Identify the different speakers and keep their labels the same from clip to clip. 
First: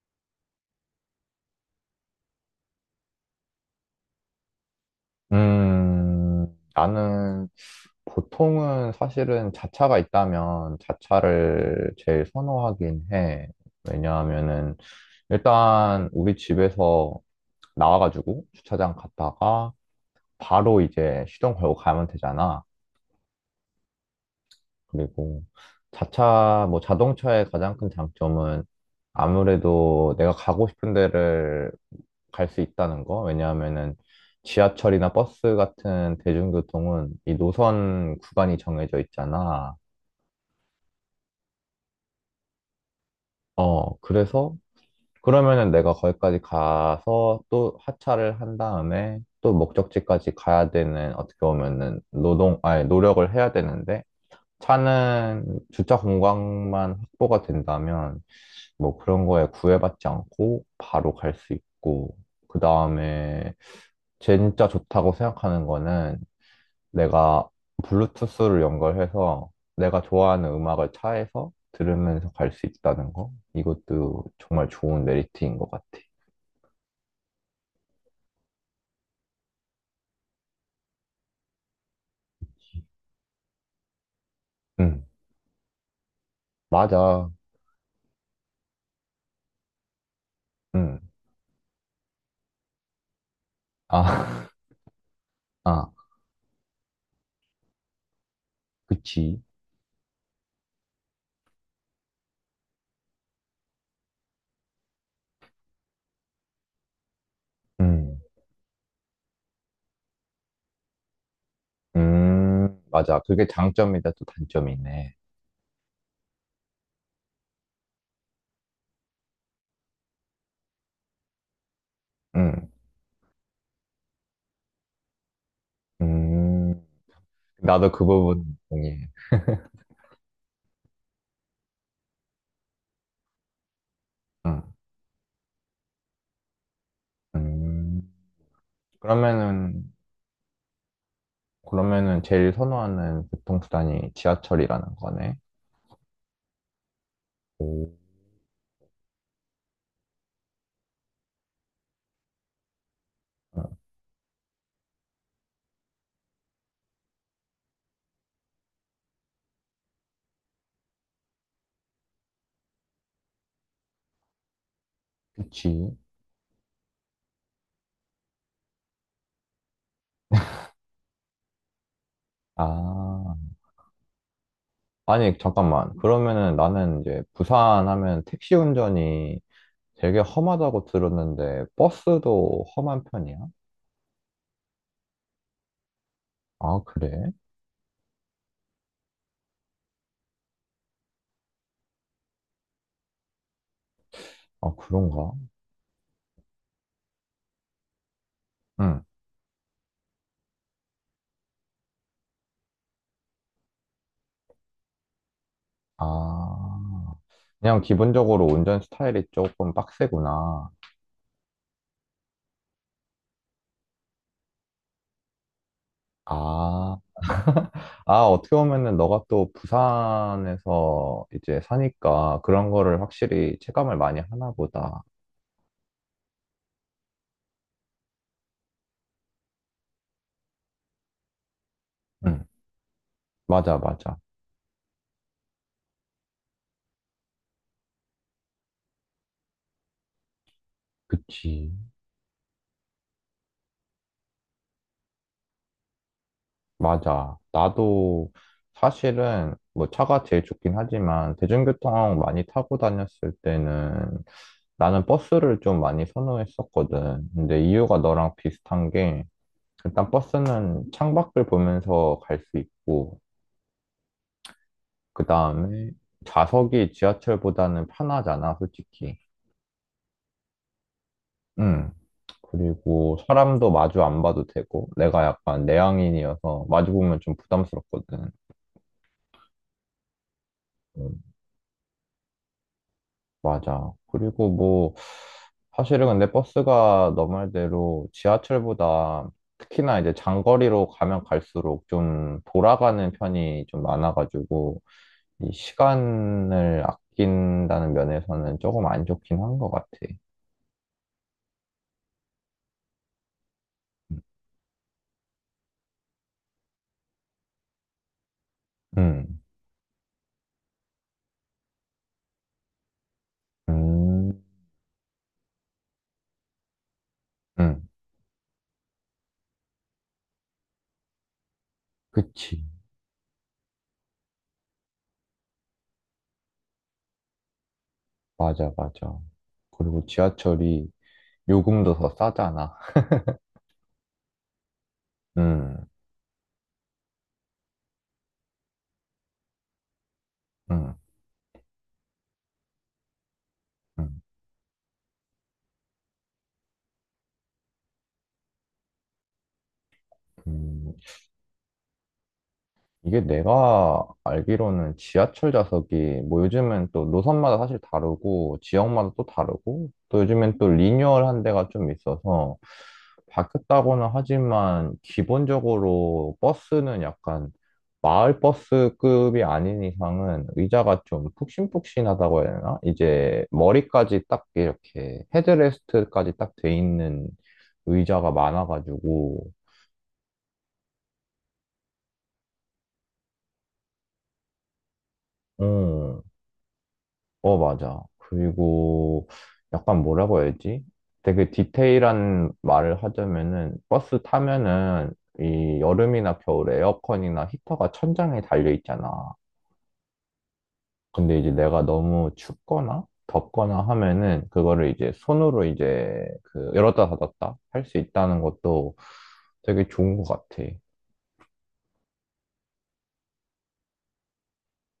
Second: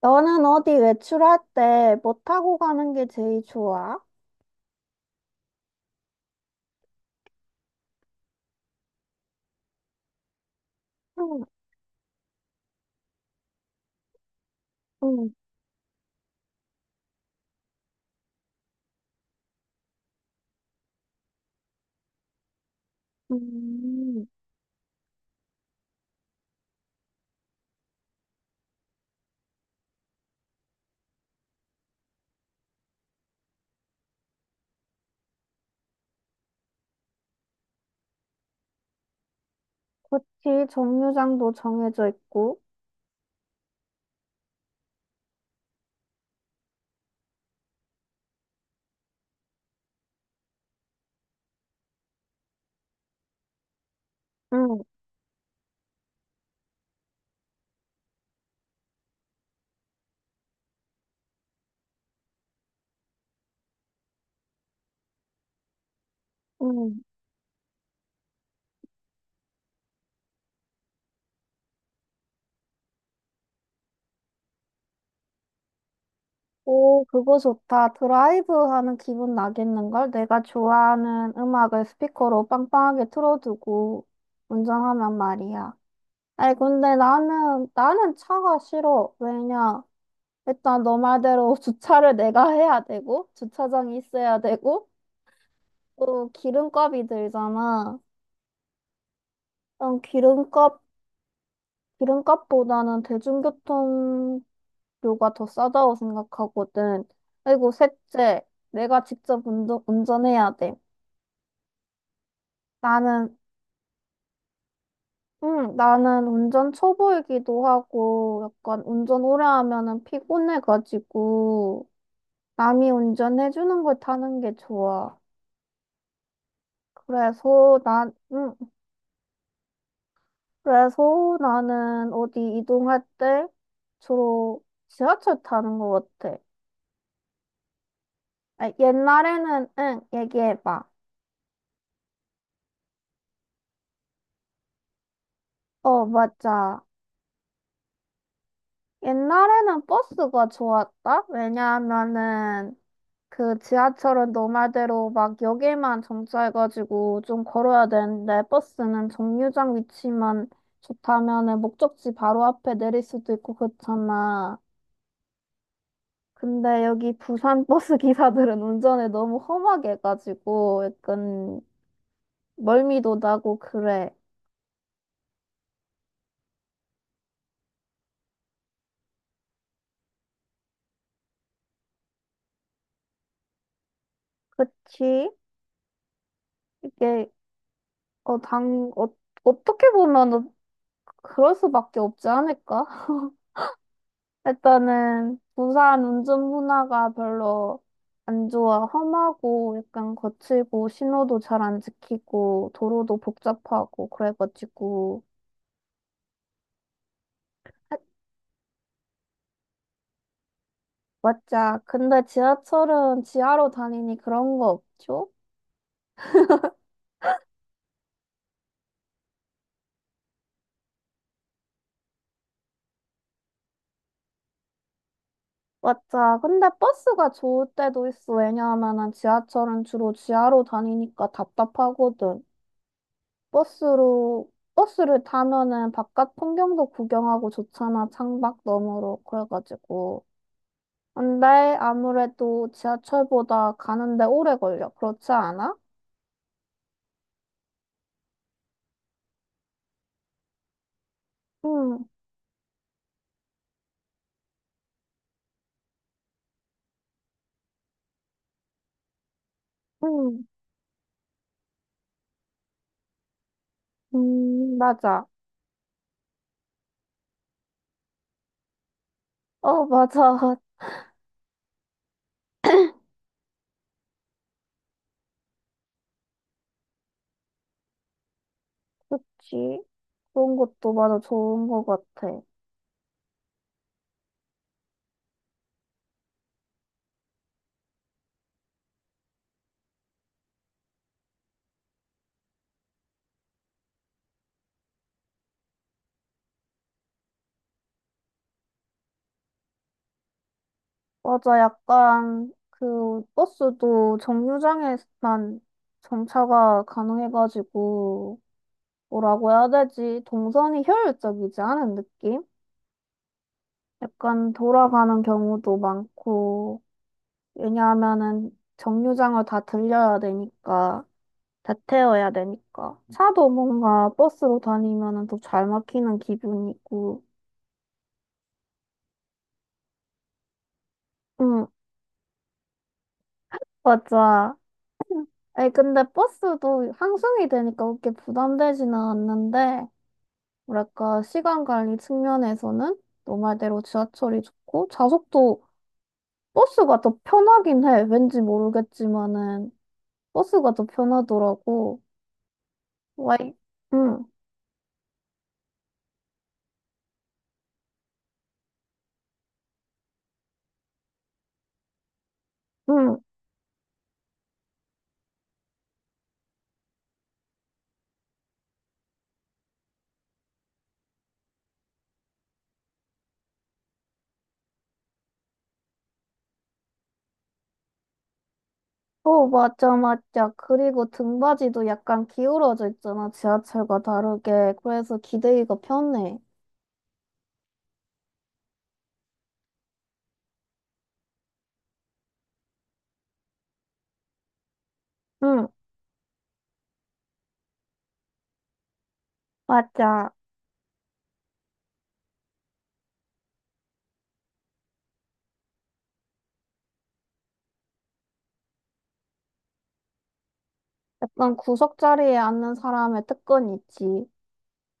Speaker 1: 너는 어디 외출할 때 뭐 타고 가는 게 제일 좋아?
Speaker 2: 음, 나는 보통은 사실은 자차가 있다면
Speaker 1: 응,
Speaker 2: 자차를 제일 선호하긴 해. 왜냐하면은
Speaker 1: 응,
Speaker 2: 일단 우리 집에서 나와가지고 주차장 갔다가 바로 이제 시동 걸고 가면 되잖아.
Speaker 1: 음.
Speaker 2: 그리고 자차, 뭐 자동차의 가장 큰 장점은 아무래도 내가 가고 싶은 데를 갈 수 있다는 거. 왜냐하면은 지하철이나 버스 같은 대중교통은 이 노선 구간이 정해져 있잖아.
Speaker 1: 그치, 정류장도 정해져 있고.
Speaker 2: 어, 그래서 그러면은 내가 거기까지 가서 또 하차를 한 다음에 또 목적지까지 가야 되는 어떻게 보면은 노동, 아니, 노력을 해야 되는데
Speaker 1: 응,
Speaker 2: 차는 주차 공간만 확보가 된다면 뭐 그런 거에 구애받지 않고 바로 갈 수 있고, 그 다음에 진짜 좋다고 생각하는 거는
Speaker 1: 응.
Speaker 2: 내가 블루투스를 연결해서 내가 좋아하는 음악을 차에서 들으면서 갈 수 있다는 거. 이것도 정말 좋은 메리트인 것 같아.
Speaker 1: 오, 그거 좋다. 드라이브 하는 기분 나겠는걸? 내가 좋아하는 음악을 스피커로 빵빵하게 틀어두고
Speaker 2: 응,
Speaker 1: 운전하면 말이야. 아이, 근데
Speaker 2: 맞아.
Speaker 1: 나는 차가 싫어. 왜냐? 일단 너
Speaker 2: 응,
Speaker 1: 말대로 주차를 내가 해야 되고, 주차장이 있어야
Speaker 2: 아,
Speaker 1: 되고,
Speaker 2: 아,
Speaker 1: 또 기름값이 들잖아.
Speaker 2: 그치.
Speaker 1: 난 기름값보다는 대중교통료가 더 싸다고 생각하거든. 그리고
Speaker 2: 응,
Speaker 1: 셋째, 내가 직접 운전해야 돼.
Speaker 2: 맞아.
Speaker 1: 나는,
Speaker 2: 그게 장점이다, 또 단점이네.
Speaker 1: 응, 나는 운전 초보이기도 하고, 약간 운전 오래 하면은 피곤해가지고,
Speaker 2: 응,
Speaker 1: 남이 운전해주는 걸 타는 게 좋아.
Speaker 2: 음,
Speaker 1: 그래서
Speaker 2: 나도 그
Speaker 1: 난, 응,
Speaker 2: 부분 동의해.
Speaker 1: 그래서 나는 어디 이동할 때 주로
Speaker 2: 응.
Speaker 1: 지하철 타는 것 같아.
Speaker 2: 음,
Speaker 1: 아, 옛날에는,
Speaker 2: 그러면은,
Speaker 1: 응, 얘기해봐.
Speaker 2: 그러면은 제일 선호하는 교통수단이 지하철이라는 거네.
Speaker 1: 어, 맞아.
Speaker 2: 오,
Speaker 1: 옛날에는 버스가 좋았다? 왜냐하면은 그
Speaker 2: 어,
Speaker 1: 지하철은 너 말대로 막 역에만 정차해가지고 좀 걸어야 되는데 버스는 정류장 위치만 좋다면은 목적지 바로 앞에 내릴 수도 있고 그렇잖아.
Speaker 2: 그치.
Speaker 1: 근데 여기 부산 버스 기사들은 운전을 너무 험하게 해가지고 약간 멀미도
Speaker 2: 아,
Speaker 1: 나고 그래.
Speaker 2: 아니, 잠깐만. 그러면은 나는 이제 부산 하면 택시 운전이 되게 험하다고 들었는데, 버스도 험한 편이야?
Speaker 1: 그치?
Speaker 2: 아,
Speaker 1: 이게
Speaker 2: 그래?
Speaker 1: 어, 당, 어, 어떻게 보면 그럴 수밖에 없지 않을까?
Speaker 2: 아, 그런가?
Speaker 1: 일단은 부산 운전 문화가 별로 안 좋아.
Speaker 2: 응.
Speaker 1: 험하고 약간 거칠고 신호도 잘 안 지키고 도로도 복잡하고 그래가지고
Speaker 2: 아, 그냥 기본적으로 운전 스타일이 조금 빡세구나.
Speaker 1: 맞자. 근데 지하철은 지하로 다니니 그런 거 없죠?
Speaker 2: 아, 아, 어떻게 보면은 너가 또 부산에서 이제 사니까 그런 거를 확실히 체감을 많이 하나 보다.
Speaker 1: 맞아. 근데 버스가 좋을 때도 있어. 왜냐하면은 지하철은 주로 지하로 다니니까 답답하거든.
Speaker 2: 응, 맞아, 맞아.
Speaker 1: 버스를 타면은 바깥 풍경도 구경하고 좋잖아. 창밖 너머로. 그래가지고. 근데
Speaker 2: 그치.
Speaker 1: 아무래도 지하철보다 가는데 오래 걸려. 그렇지 않아?
Speaker 2: 맞아. 나도 사실은 뭐 차가 제일 좋긴 하지만
Speaker 1: 응,
Speaker 2: 대중교통 많이 타고 다녔을 때는 나는 버스를 좀 많이 선호했었거든. 근데 이유가 너랑 비슷한 게 일단
Speaker 1: 응,
Speaker 2: 버스는 창밖을 보면서 갈 수 있고 그
Speaker 1: 맞아.
Speaker 2: 다음에 좌석이 지하철보다는 편하잖아, 솔직히.
Speaker 1: 어, 맞아.
Speaker 2: 음. 그리고 사람도 마주 안 봐도 되고, 내가 약간 내향인이어서 마주 보면 좀 부담스럽거든.
Speaker 1: 그치. 그런 것도 맞아.
Speaker 2: 음.
Speaker 1: 좋은 것 같아.
Speaker 2: 맞아. 그리고 뭐, 사실은 근데 버스가 너 말대로 지하철보다 특히나 이제 장거리로 가면 갈수록 좀 돌아가는 편이 좀 많아가지고, 이 시간을 아낀다는 면에서는 조금 안 좋긴 한 것 같아.
Speaker 1: 맞아, 약간 그 버스도 정류장에만 정차가 가능해가지고
Speaker 2: 음,
Speaker 1: 뭐라고 해야 되지? 동선이 효율적이지 않은 느낌?
Speaker 2: 음.
Speaker 1: 약간 돌아가는 경우도 많고
Speaker 2: 응,
Speaker 1: 왜냐하면은 정류장을 다 들려야 되니까 다 태워야
Speaker 2: 그치.
Speaker 1: 되니까 차도 뭔가 버스로 다니면은 더 잘 막히는 기분이고
Speaker 2: 맞아, 맞아. 그리고 지하철이
Speaker 1: 응
Speaker 2: 요금도 더 싸잖아.
Speaker 1: 맞아. 아니
Speaker 2: 응,
Speaker 1: 근데 버스도 항승이 되니까 그렇게 부담되지는 않는데
Speaker 2: 응,
Speaker 1: 뭐랄까, 시간 관리 측면에서는 너 말대로
Speaker 2: 응,
Speaker 1: 지하철이 좋고, 좌석도 버스가 더 편하긴 해. 왠지 모르겠지만은, 버스가 더
Speaker 2: 응.
Speaker 1: 편하더라고.
Speaker 2: 이게
Speaker 1: 와이,
Speaker 2: 내가
Speaker 1: 응,
Speaker 2: 알기로는 지하철 좌석이 뭐 요즘은 또 노선마다 사실 다르고 지역마다 또 다르고 또 요즘엔 또 리뉴얼한 데가 좀 있어서
Speaker 1: 응.
Speaker 2: 바뀌었다고는 하지만 기본적으로 버스는 약간 마을 버스급이 아닌 이상은 의자가 좀 푹신푹신하다고 해야 되나? 이제 머리까지 딱 이렇게 헤드레스트까지 딱 돼 있는 의자가
Speaker 1: 어,
Speaker 2: 많아가지고
Speaker 1: 맞아, 맞아. 그리고 등받이도 약간 기울어져 있잖아, 지하철과 다르게. 그래서 기대기가
Speaker 2: 음.
Speaker 1: 편해.
Speaker 2: 어, 맞아. 그리고 약간 뭐라고 해야지? 되게 디테일한 말을 하자면은 버스 타면은
Speaker 1: 응,
Speaker 2: 이 여름이나 겨울에 에어컨이나 히터가 천장에 달려 있잖아.
Speaker 1: 맞아.
Speaker 2: 근데 이제 내가 너무 춥거나 덥거나 하면은 그거를 이제 손으로 이제 그 열었다 닫았다 할 수 있다는 것도 되게 좋은 것 같아.
Speaker 1: 약간 구석 자리에 앉는 사람의 특권이 있지.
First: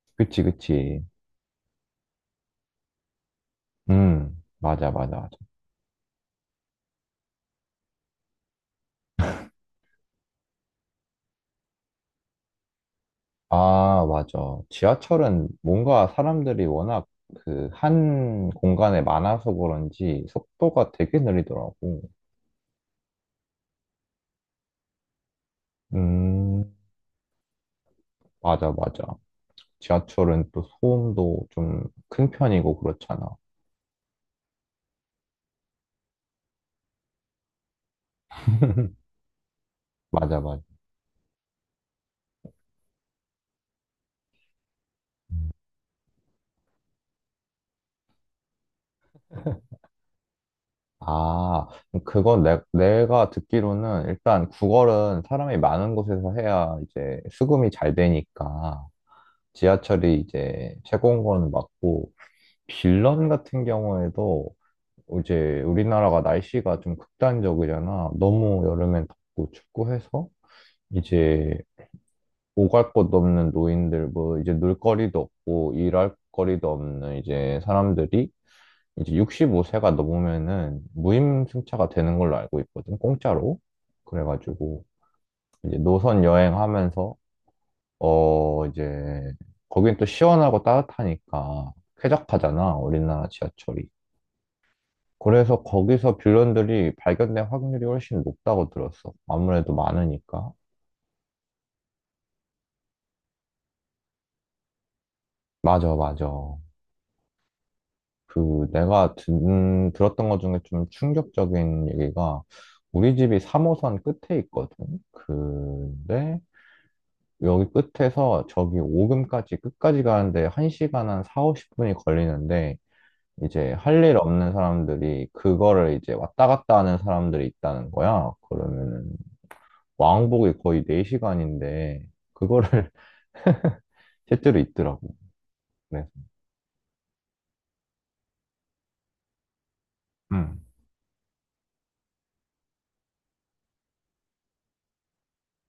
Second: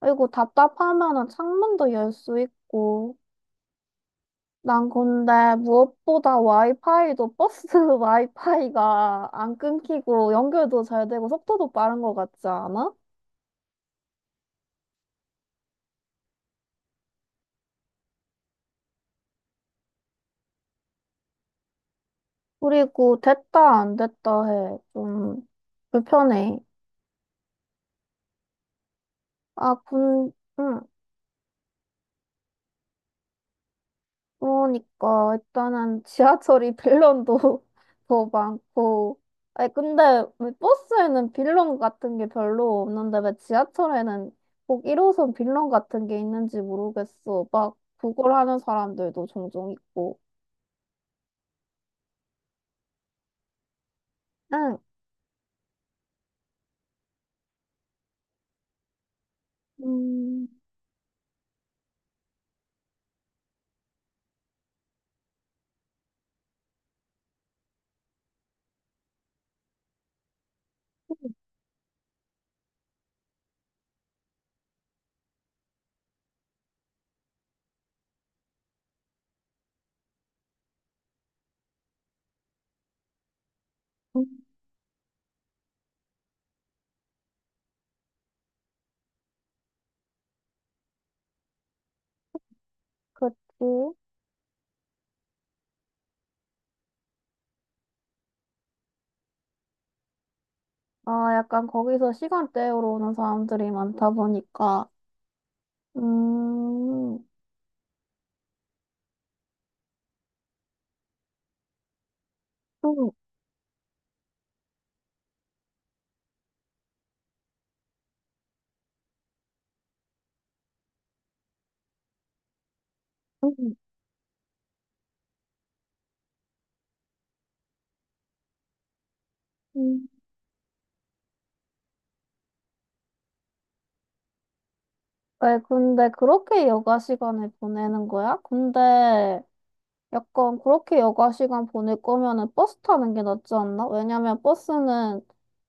Speaker 1: 그리고
Speaker 2: 그치, 그치.
Speaker 1: 답답하면은 창문도 열 수 있고.
Speaker 2: 음,
Speaker 1: 난
Speaker 2: 맞아, 맞아.
Speaker 1: 근데 무엇보다 와이파이도 버스 와이파이가 안 끊기고 연결도 잘 되고 속도도 빠른 것 같지 않아?
Speaker 2: 아, 맞아. 지하철은 뭔가 사람들이 워낙 그 한 공간에 많아서 그런지 속도가 되게 느리더라고.
Speaker 1: 그리고 됐다 안 됐다 해. 좀 불편해.
Speaker 2: 음, 맞아, 맞아.
Speaker 1: 아, 군,
Speaker 2: 지하철은 또
Speaker 1: 응.
Speaker 2: 소음도 좀 큰 편이고 그렇잖아.
Speaker 1: 그러니까 일단은 지하철이 빌런도 더 많고 아니 근데
Speaker 2: 맞아,
Speaker 1: 왜
Speaker 2: 맞아.
Speaker 1: 버스에는 빌런 같은 게 별로 없는데 왜 지하철에는 꼭 1호선 빌런 같은 게 있는지 모르겠어 막 구걸 하는 사람들도 종종 있고
Speaker 2: 아, 그건 내가 듣기로는 일단
Speaker 1: 응
Speaker 2: 구걸은 사람이 많은 곳에서 해야 이제 수금이 잘 되니까 지하철이
Speaker 1: 음,
Speaker 2: 이제 최고인 건 맞고 빌런 같은 경우에도 이제 우리나라가 날씨가 좀 극단적이잖아. 너무 여름엔 덥고 춥고 해서 이제 오갈 곳도 없는 노인들, 뭐 이제 놀 거리도 없고 일할 거리도 없는 이제 사람들이 이제 65세가 넘으면은 무임승차가 되는 걸로 알고 있거든. 공짜로. 그래가지고 이제 노선 여행하면서 어 이제 거긴 또 시원하고 따뜻하니까 쾌적하잖아. 우리나라
Speaker 1: 그치.
Speaker 2: 지하철이. 그래서 거기서 빌런들이 발견될 확률이 훨씬 높다고 들었어. 아무래도 많으니까.
Speaker 1: 아, 약간 거기서 시간 때우러 오는 사람들이 많다 보니까
Speaker 2: 맞아, 맞아.
Speaker 1: 음
Speaker 2: 그 내가 듣 들었던 것 중에 좀 충격적인 얘기가
Speaker 1: 음,
Speaker 2: 우리 집이 3호선 끝에 있거든. 근데 여기 끝에서 저기 오금까지 끝까지 가는데 1시간 한 4, 50분이 걸리는데 이제
Speaker 1: 음.
Speaker 2: 할 일 없는 사람들이 그거를 이제 왔다 갔다 하는 사람들이 있다는 거야. 그러면은
Speaker 1: 음.
Speaker 2: 왕복이 거의 4시간인데 그거를 실제로 있더라고.
Speaker 1: 왜
Speaker 2: 네.
Speaker 1: 근데 그렇게 여가 시간을 보내는 거야? 근데 약간
Speaker 2: 응,
Speaker 1: 그렇게 여가 시간 보낼 거면은 버스 타는 게 낫지 않나? 왜냐면 버스는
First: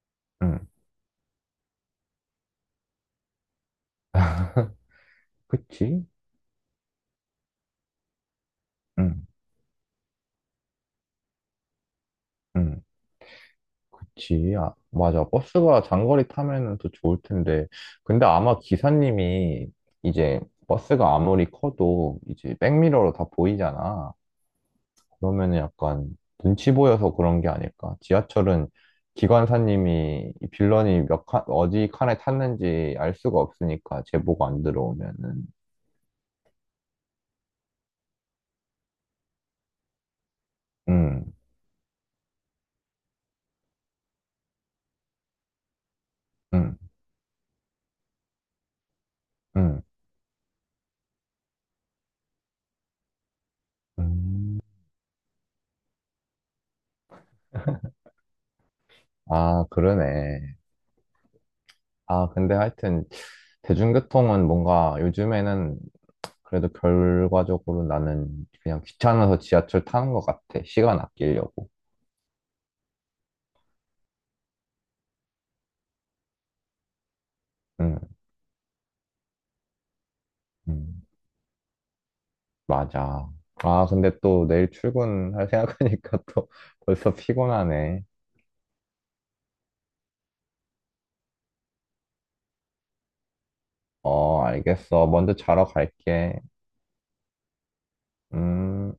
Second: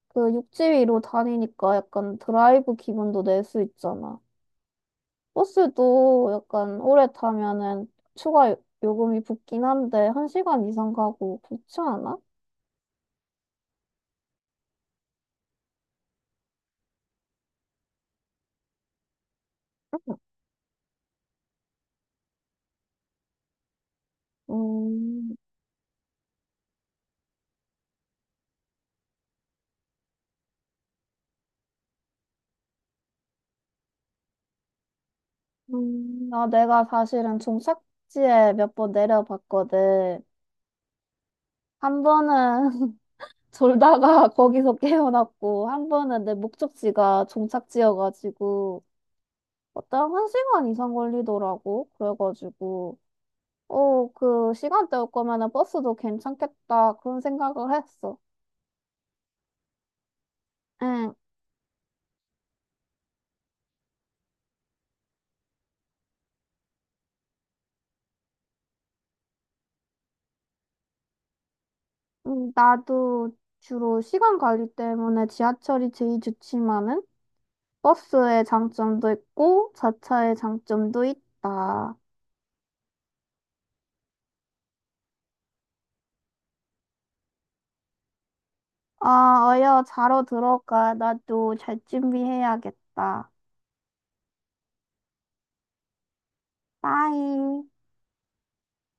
Speaker 1: 그 육지
Speaker 2: 응,
Speaker 1: 위로 다니니까 약간 드라이브 기분도 낼 수 있잖아.
Speaker 2: 그치?
Speaker 1: 버스도 약간 오래 타면은 요금이
Speaker 2: 응,
Speaker 1: 붙긴 한데 한 시간 이상 가고 그렇지 않아?
Speaker 2: 응. 그치. 아, 맞아. 버스가 장거리 타면은 더 좋을 텐데. 근데 아마 기사님이 이제 버스가 아무리 커도 이제 백미러로 다 보이잖아.
Speaker 1: 음,
Speaker 2: 그러면은 약간 눈치 보여서 그런 게 아닐까. 지하철은 기관사님이 이 빌런이 몇 칸, 어디 칸에 탔는지 알 수가 없으니까 제보가 안 들어오면은.
Speaker 1: 음, 아, 내가 사실은 종착지에 몇 번 내려봤거든.
Speaker 2: 응,
Speaker 1: 한 번은 졸다가 거기서 깨어났고, 한 번은 내
Speaker 2: 응,
Speaker 1: 목적지가 종착지여가지고,
Speaker 2: 응,
Speaker 1: 어떤 한 시간 이상 걸리더라고. 그래가지고, 어, 그
Speaker 2: 응.
Speaker 1: 시간대 올 거면은 버스도 괜찮겠다. 그런 생각을 했어.
Speaker 2: 아, 그러네.
Speaker 1: 응,
Speaker 2: 아, 근데 하여튼 대중교통은 뭔가 요즘에는 그래도 결과적으로 나는 그냥 귀찮아서 지하철 타는 것 같아. 시간 아끼려고.
Speaker 1: 나도 주로 시간 관리 때문에 지하철이 제일 좋지만은,
Speaker 2: 응,
Speaker 1: 버스의 장점도 있고, 자차의
Speaker 2: 응,
Speaker 1: 장점도 있다.
Speaker 2: 맞아. 아, 근데 또 내일 출근할 생각하니까 또 벌써 피곤하네.
Speaker 1: 아, 어여, 자러 들어가. 나도 잘 준비해야겠다.
Speaker 2: 어, 알겠어. 먼저 자러 갈게.
Speaker 1: 빠이.
Speaker 2: 음.